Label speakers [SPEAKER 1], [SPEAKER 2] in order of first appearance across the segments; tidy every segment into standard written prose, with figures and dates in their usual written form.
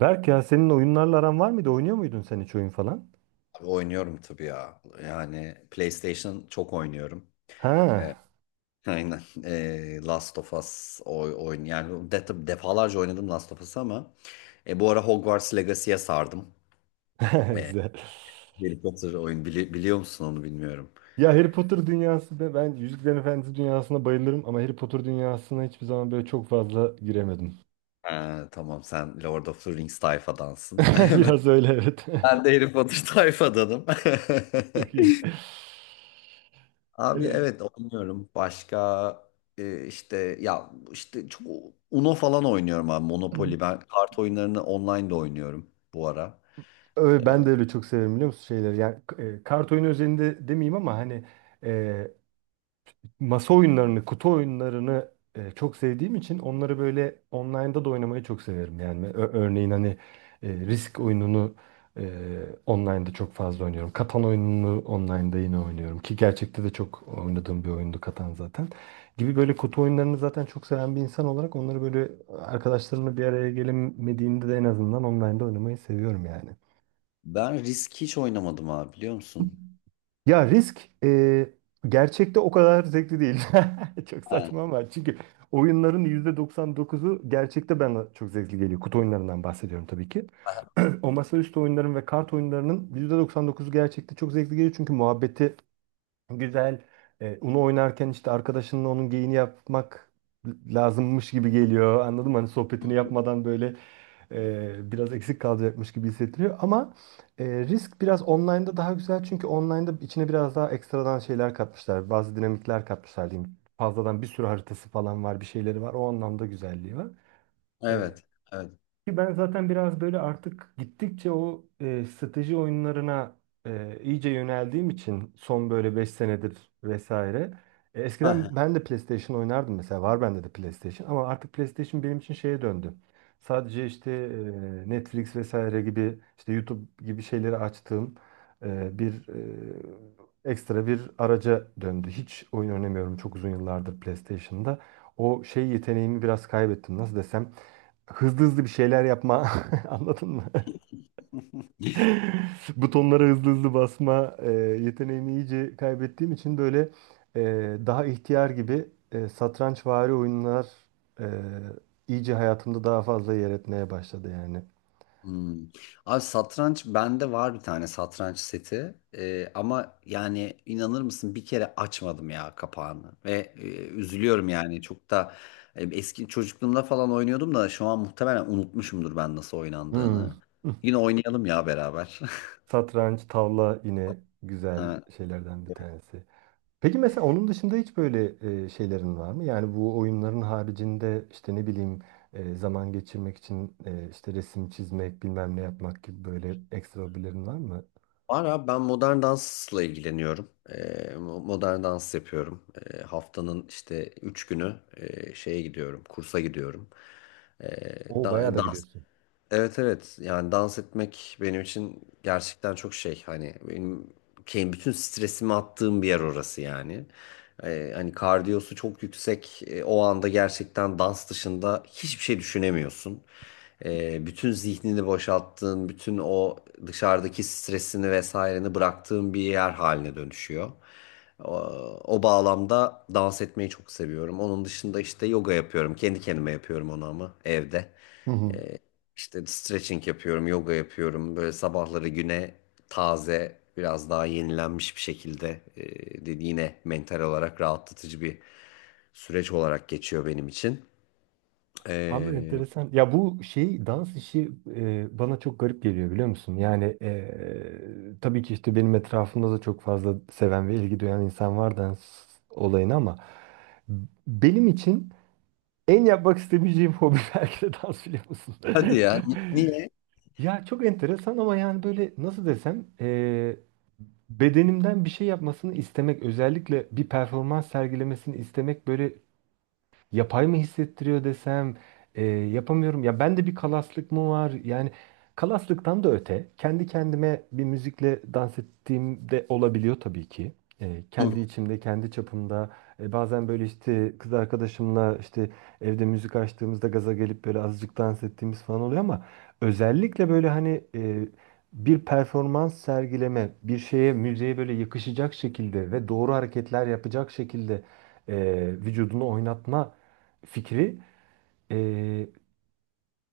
[SPEAKER 1] Berk ya senin oyunlarla aran var mıydı? Oynuyor muydun sen hiç oyun falan?
[SPEAKER 2] Abi oynuyorum tabii ya. Yani PlayStation çok oynuyorum.
[SPEAKER 1] Ha.
[SPEAKER 2] Aynen. Last of Us oyun yani defalarca oynadım Last of Us'ı ama bu ara Hogwarts Legacy'ye sardım. Ee,
[SPEAKER 1] Güzel.
[SPEAKER 2] Harry Potter oyun biliyor musun onu bilmiyorum.
[SPEAKER 1] Ya Harry Potter dünyası da ben Yüzüklerin Efendisi dünyasına bayılırım ama Harry Potter dünyasına hiçbir zaman böyle çok fazla giremedim.
[SPEAKER 2] Tamam, sen Lord of the Rings tayfadansın.
[SPEAKER 1] Biraz öyle, evet.
[SPEAKER 2] Ben de Harry Potter tayfadanım.
[SPEAKER 1] Çok iyi.
[SPEAKER 2] Abi,
[SPEAKER 1] Evet.
[SPEAKER 2] evet, oynuyorum. Başka işte çok Uno falan oynuyorum abi, Monopoly. Ben kart oyunlarını online de oynuyorum bu ara.
[SPEAKER 1] Öyle, ben
[SPEAKER 2] E,
[SPEAKER 1] de öyle çok severim biliyor musun şeyleri. Yani kart oyunu özelinde demeyeyim ama hani e, masa oyunlarını, kutu oyunlarını çok sevdiğim için onları böyle online'da da oynamayı çok severim. Yani örneğin hani Risk oyununu e, online'da çok fazla oynuyorum. Katan oyununu online'da yine oynuyorum ki gerçekte de çok oynadığım bir oyundu Katan zaten. Gibi böyle kutu oyunlarını zaten çok seven bir insan olarak onları böyle arkadaşlarımla bir araya gelemediğimde de en azından online'da oynamayı seviyorum yani.
[SPEAKER 2] Ben Risk hiç oynamadım abi, biliyor musun?
[SPEAKER 1] Ya risk gerçekte o kadar zevkli değil. Çok
[SPEAKER 2] Ha,
[SPEAKER 1] saçma, ama çünkü oyunların %99'u gerçekte bana çok zevkli geliyor. Kutu oyunlarından bahsediyorum tabii ki.
[SPEAKER 2] ha.
[SPEAKER 1] O masaüstü oyunların ve kart oyunlarının %99'u gerçekte çok zevkli geliyor. Çünkü muhabbeti. Güzel. Uno oynarken işte arkadaşınla onun geyini yapmak lazımmış gibi geliyor. Anladın mı? Hani sohbetini yapmadan böyle biraz eksik kalacakmış gibi hissettiriyor. Ama risk biraz online'da daha güzel. Çünkü online'da içine biraz daha ekstradan şeyler katmışlar. Bazı dinamikler katmışlar diyeyim. Fazladan bir sürü haritası falan var, bir şeyleri var. O anlamda güzelliği var. E,
[SPEAKER 2] Evet. Evet.
[SPEAKER 1] Ki ben zaten biraz böyle artık gittikçe o strateji oyunlarına iyice yöneldiğim için son böyle 5 senedir vesaire.
[SPEAKER 2] Ha,
[SPEAKER 1] Eskiden
[SPEAKER 2] ha.
[SPEAKER 1] ben de PlayStation oynardım, mesela var bende de PlayStation ama artık PlayStation benim için şeye döndü. Sadece işte Netflix vesaire gibi işte YouTube gibi şeyleri açtığım bir ekstra bir araca döndü. Hiç oyun oynamıyorum çok uzun yıllardır PlayStation'da. O şey yeteneğimi biraz kaybettim, nasıl desem, hızlı hızlı bir şeyler yapma. Anladın mı? Butonlara hızlı hızlı basma yeteneğimi iyice kaybettiğim için böyle e, daha ihtiyar gibi satrançvari oyunlar e, iyice hayatımda daha fazla yer etmeye başladı yani.
[SPEAKER 2] Hmm. Abi, satranç bende var, bir tane satranç seti. Ama yani inanır mısın, bir kere açmadım ya kapağını ve üzülüyorum yani, çok da eski çocukluğumda falan oynuyordum da şu an muhtemelen unutmuşumdur ben nasıl
[SPEAKER 1] Hmm.
[SPEAKER 2] oynandığını. Yine oynayalım ya beraber.
[SPEAKER 1] Satranç, tavla yine güzel
[SPEAKER 2] Ha.
[SPEAKER 1] şeylerden bir tanesi. Peki mesela onun dışında hiç böyle şeylerin var mı? Yani bu oyunların haricinde işte ne bileyim zaman geçirmek için işte resim çizmek, bilmem ne yapmak gibi böyle ekstra hobilerin var mı?
[SPEAKER 2] Var abi, ben modern dansla ilgileniyorum. Modern dans yapıyorum. Haftanın işte 3 günü şeye gidiyorum, kursa gidiyorum. Ee,
[SPEAKER 1] O
[SPEAKER 2] da-
[SPEAKER 1] bayağı da gidiyorsun.
[SPEAKER 2] Evet, evet, yani dans etmek benim için gerçekten çok şey, hani benim bütün stresimi attığım bir yer orası yani. Hani kardiyosu çok yüksek. O anda gerçekten dans dışında hiçbir şey düşünemiyorsun. Bütün zihnini boşalttığın, bütün o dışarıdaki stresini vesaireni bıraktığın bir yer haline dönüşüyor. O, o bağlamda dans etmeyi çok seviyorum. Onun dışında işte yoga yapıyorum, kendi kendime yapıyorum onu ama evde.
[SPEAKER 1] Hı hı.
[SPEAKER 2] Ee, işte stretching yapıyorum, yoga yapıyorum. Böyle sabahları güne taze, biraz daha yenilenmiş bir şekilde dedi, yine mental olarak rahatlatıcı bir süreç olarak geçiyor benim için.
[SPEAKER 1] Abi
[SPEAKER 2] Ee,
[SPEAKER 1] enteresan. Ya bu şey, dans işi bana çok garip geliyor biliyor musun? Yani tabii ki işte benim etrafımda da çok fazla seven ve ilgi duyan insan var dans olayına, ama benim için en yapmak istemeyeceğim hobi belki de dans, biliyor musun?
[SPEAKER 2] Hadi ya, niye?
[SPEAKER 1] Ya çok enteresan, ama yani böyle nasıl desem bedenimden bir şey yapmasını istemek, özellikle bir performans sergilemesini istemek, böyle yapay mı hissettiriyor desem, yapamıyorum. Ya bende bir kalaslık mı var? Yani kalaslıktan da öte, kendi kendime bir müzikle dans ettiğim de olabiliyor tabii ki. Kendi içimde, kendi çapımda. Bazen böyle işte kız arkadaşımla işte evde müzik açtığımızda gaza gelip böyle azıcık dans ettiğimiz falan oluyor, ama özellikle böyle hani bir performans sergileme, bir şeye, müziğe böyle yakışacak şekilde ve doğru hareketler yapacak şekilde e, vücudunu oynatma fikri e,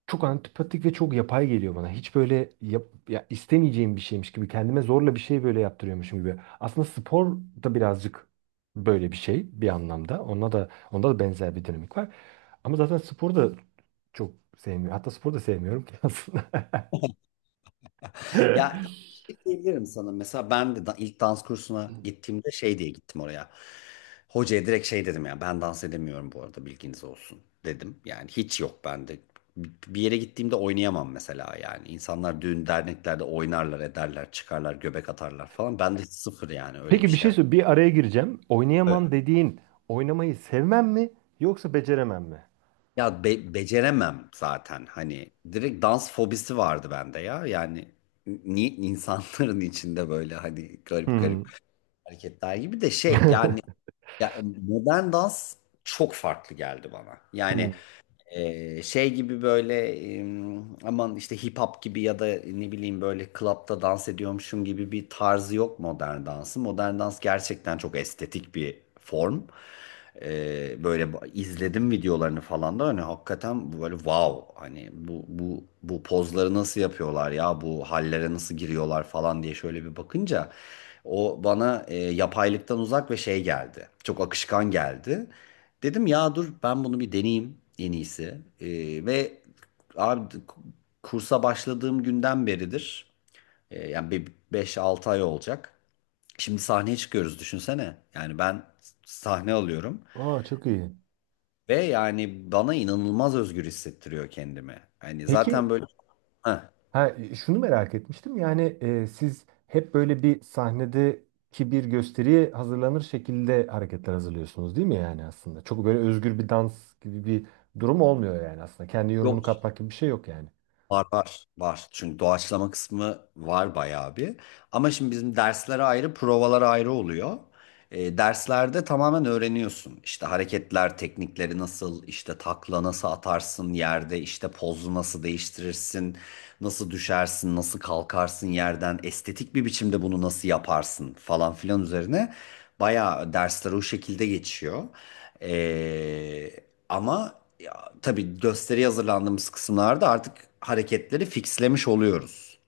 [SPEAKER 1] çok antipatik ve çok yapay geliyor bana. Hiç böyle ya istemeyeceğim bir şeymiş gibi, kendime zorla bir şey böyle yaptırıyormuşum gibi. Aslında spor da birazcık böyle bir şey bir anlamda. Onda da benzer bir dinamik var. Ama zaten spor da çok sevmiyorum. Hatta spor da sevmiyorum ki aslında.
[SPEAKER 2] Ya, şey diyebilirim sana, mesela ben de ilk dans kursuna gittiğimde şey diye gittim oraya. Hocaya direkt şey dedim ya, ben dans edemiyorum bu arada, bilginiz olsun dedim. Yani hiç yok bende. Bir yere gittiğimde oynayamam mesela yani. İnsanlar düğün derneklerde oynarlar ederler, çıkarlar göbek atarlar falan. Ben de sıfır yani, öyle bir
[SPEAKER 1] Peki bir
[SPEAKER 2] şey.
[SPEAKER 1] şey söyle, bir araya gireceğim.
[SPEAKER 2] Evet.
[SPEAKER 1] Oynayamam dediğin oynamayı sevmem mi yoksa beceremem mi?
[SPEAKER 2] Ya beceremem zaten, hani direkt dans fobisi vardı bende ya yani insanların içinde böyle hani garip
[SPEAKER 1] Hmm.
[SPEAKER 2] garip hareketler gibi de şey yani. Ya, modern dans çok farklı geldi bana. Yani
[SPEAKER 1] Hmm.
[SPEAKER 2] şey gibi böyle, aman işte hip hop gibi ya da ne bileyim böyle klapta dans ediyormuşum gibi bir tarzı yok modern dansı. Modern dans gerçekten çok estetik bir form. Böyle izledim videolarını falan da hani hakikaten böyle wow, hani bu pozları nasıl yapıyorlar ya, bu hallere nasıl giriyorlar falan diye şöyle bir bakınca o bana yapaylıktan uzak ve şey geldi. Çok akışkan geldi. Dedim ya dur, ben bunu bir deneyeyim en iyisi. Ve abi kursa başladığım günden beridir. Yani bir 5-6 ay olacak. Şimdi sahneye çıkıyoruz, düşünsene. Yani ben sahne alıyorum
[SPEAKER 1] Aa, çok iyi.
[SPEAKER 2] ve yani bana inanılmaz özgür hissettiriyor kendimi. Hani zaten
[SPEAKER 1] Peki.
[SPEAKER 2] böyle. Heh,
[SPEAKER 1] Ha, şunu merak etmiştim yani, siz hep böyle bir sahnedeki bir gösteriye hazırlanır şekilde hareketler hazırlıyorsunuz değil mi yani aslında? Çok böyle özgür bir dans gibi bir durum olmuyor yani aslında. Kendi yorumunu
[SPEAKER 2] yok.
[SPEAKER 1] katmak gibi bir şey yok yani.
[SPEAKER 2] Var, var, var. Çünkü doğaçlama kısmı var bayağı bir. Ama şimdi bizim dersler ayrı, provalar ayrı oluyor. Derslerde tamamen öğreniyorsun. İşte hareketler, teknikleri nasıl, işte takla nasıl atarsın yerde, işte pozu nasıl değiştirirsin, nasıl düşersin, nasıl kalkarsın yerden, estetik bir biçimde bunu nasıl yaparsın falan filan üzerine bayağı dersler o şekilde geçiyor. Ee, Ama ya, tabii gösteriye hazırlandığımız kısımlarda artık hareketleri fixlemiş oluyoruz.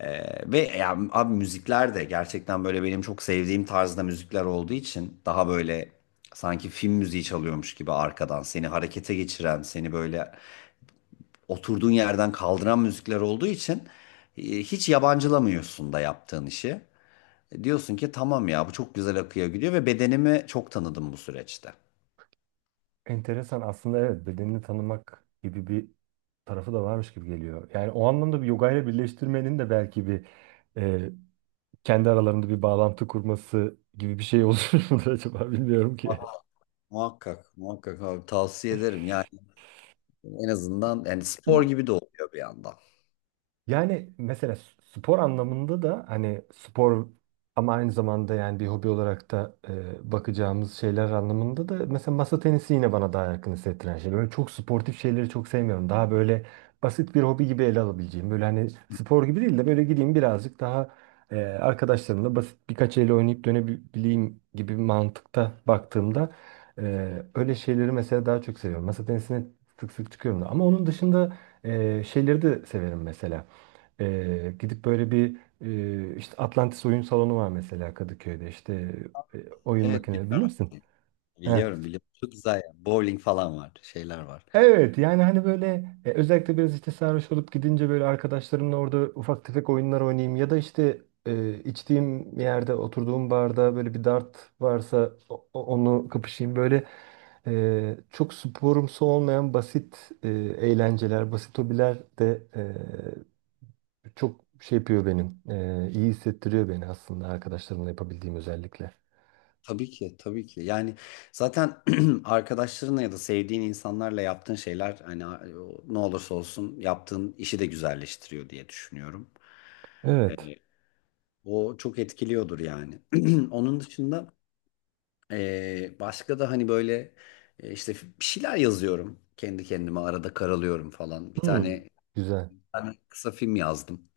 [SPEAKER 2] Ve ya, abi müzikler de gerçekten böyle benim çok sevdiğim tarzda müzikler olduğu için, daha böyle sanki film müziği çalıyormuş gibi arkadan seni harekete geçiren, seni böyle oturduğun yerden kaldıran müzikler olduğu için hiç yabancılamıyorsun da yaptığın işi. Diyorsun ki tamam ya, bu çok güzel akıyor gidiyor ve bedenimi çok tanıdım bu süreçte.
[SPEAKER 1] Enteresan aslında, evet, bedenini tanımak gibi bir tarafı da varmış gibi geliyor. Yani o anlamda bir yoga ile birleştirmenin de belki bir e, kendi aralarında bir bağlantı kurması gibi bir şey olur mudur acaba, bilmiyorum ki.
[SPEAKER 2] Muhakkak, muhakkak abi, tavsiye ederim. Yani en azından yani spor gibi de oluyor bir yandan.
[SPEAKER 1] Yani mesela spor anlamında da hani spor, ama aynı zamanda yani bir hobi olarak da bakacağımız şeyler anlamında da mesela masa tenisi yine bana daha yakın hissettiren şey. Böyle çok sportif şeyleri çok sevmiyorum. Daha böyle basit bir hobi gibi ele alabileceğim. Böyle hani spor gibi değil de böyle gideyim birazcık daha arkadaşlarımla basit birkaç el oynayıp dönebileyim gibi bir mantıkta baktığımda öyle şeyleri mesela daha çok seviyorum. Masa tenisine sık sık çıkıyorum da. Ama onun dışında şeyleri de severim mesela. Gidip böyle bir işte Atlantis Oyun Salonu var mesela Kadıköy'de, işte e, oyun
[SPEAKER 2] Evet,
[SPEAKER 1] makineleri bilir
[SPEAKER 2] biliyorum,
[SPEAKER 1] misin? Heh.
[SPEAKER 2] biliyorum, biliyorum. Çok güzel yani. Bowling falan var, şeyler var.
[SPEAKER 1] Evet yani hani böyle özellikle biraz işte sarhoş olup gidince böyle arkadaşlarımla orada ufak tefek oyunlar oynayayım, ya da işte içtiğim yerde, oturduğum barda böyle bir dart varsa onu kapışayım, böyle çok sporumsu olmayan basit eğlenceler, basit hobiler de çok şey yapıyor benim. İyi hissettiriyor beni aslında, arkadaşlarımla yapabildiğim özellikle.
[SPEAKER 2] Tabii ki, tabii ki. Yani zaten arkadaşlarınla ya da sevdiğin insanlarla yaptığın şeyler, hani ne olursa olsun yaptığın işi de güzelleştiriyor diye düşünüyorum.
[SPEAKER 1] Evet.
[SPEAKER 2] Yani o çok etkiliyordur yani. Onun dışında başka da hani böyle işte bir şeyler yazıyorum. Kendi kendime arada karalıyorum falan. Bir
[SPEAKER 1] Hmm.
[SPEAKER 2] tane
[SPEAKER 1] Güzel.
[SPEAKER 2] tane kısa film yazdım.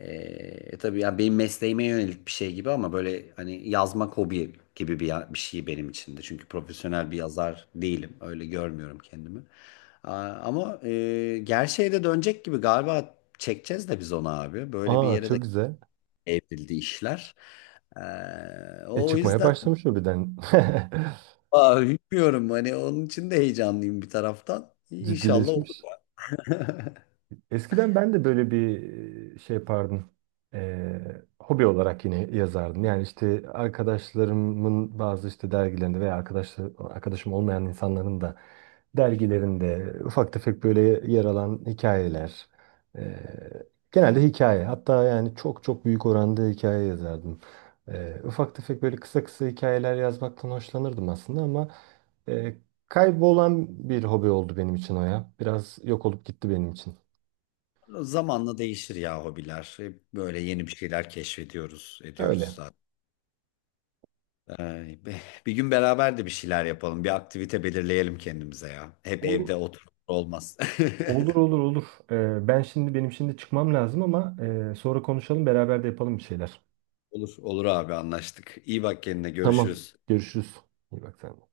[SPEAKER 2] Tabii ya, benim mesleğime yönelik bir şey gibi ama böyle hani yazmak hobi gibi bir, bir şey benim için de. Çünkü profesyonel bir yazar değilim. Öyle görmüyorum kendimi. Aa, ama gerçeğe de dönecek gibi galiba, çekeceğiz de biz onu abi. Böyle bir
[SPEAKER 1] Aa,
[SPEAKER 2] yere de
[SPEAKER 1] çok güzel.
[SPEAKER 2] evrildi işler.
[SPEAKER 1] E,
[SPEAKER 2] O
[SPEAKER 1] çıkmaya
[SPEAKER 2] yüzden
[SPEAKER 1] başlamış o birden.
[SPEAKER 2] aa, bilmiyorum, hani onun için de heyecanlıyım bir taraftan. İnşallah olur.
[SPEAKER 1] Ciddileşmiş. Eskiden ben de böyle bir şey yapardım. Hobi olarak yine yazardım. Yani işte arkadaşlarımın bazı işte dergilerinde veya arkadaşım olmayan insanların da dergilerinde ufak tefek böyle yer alan hikayeler. Ee, Genelde hikaye. Hatta yani çok çok büyük oranda hikaye yazardım. Ufak tefek böyle kısa kısa hikayeler yazmaktan hoşlanırdım aslında, ama e, kaybolan bir hobi oldu benim için o ya. Biraz yok olup gitti benim için.
[SPEAKER 2] Zamanla değişir ya hobiler. Hep böyle yeni bir şeyler keşfediyoruz, ediyoruz
[SPEAKER 1] Öyle.
[SPEAKER 2] zaten. Bir gün beraber de bir şeyler yapalım. Bir aktivite belirleyelim kendimize ya. Hep
[SPEAKER 1] Olur,
[SPEAKER 2] evde otur olmaz.
[SPEAKER 1] olur, olur, olur. Benim şimdi çıkmam lazım, ama sonra konuşalım, beraber de yapalım bir şeyler.
[SPEAKER 2] Olur, olur abi, anlaştık. İyi bak kendine,
[SPEAKER 1] Tamam.
[SPEAKER 2] görüşürüz.
[SPEAKER 1] Görüşürüz. İyi bak sen de.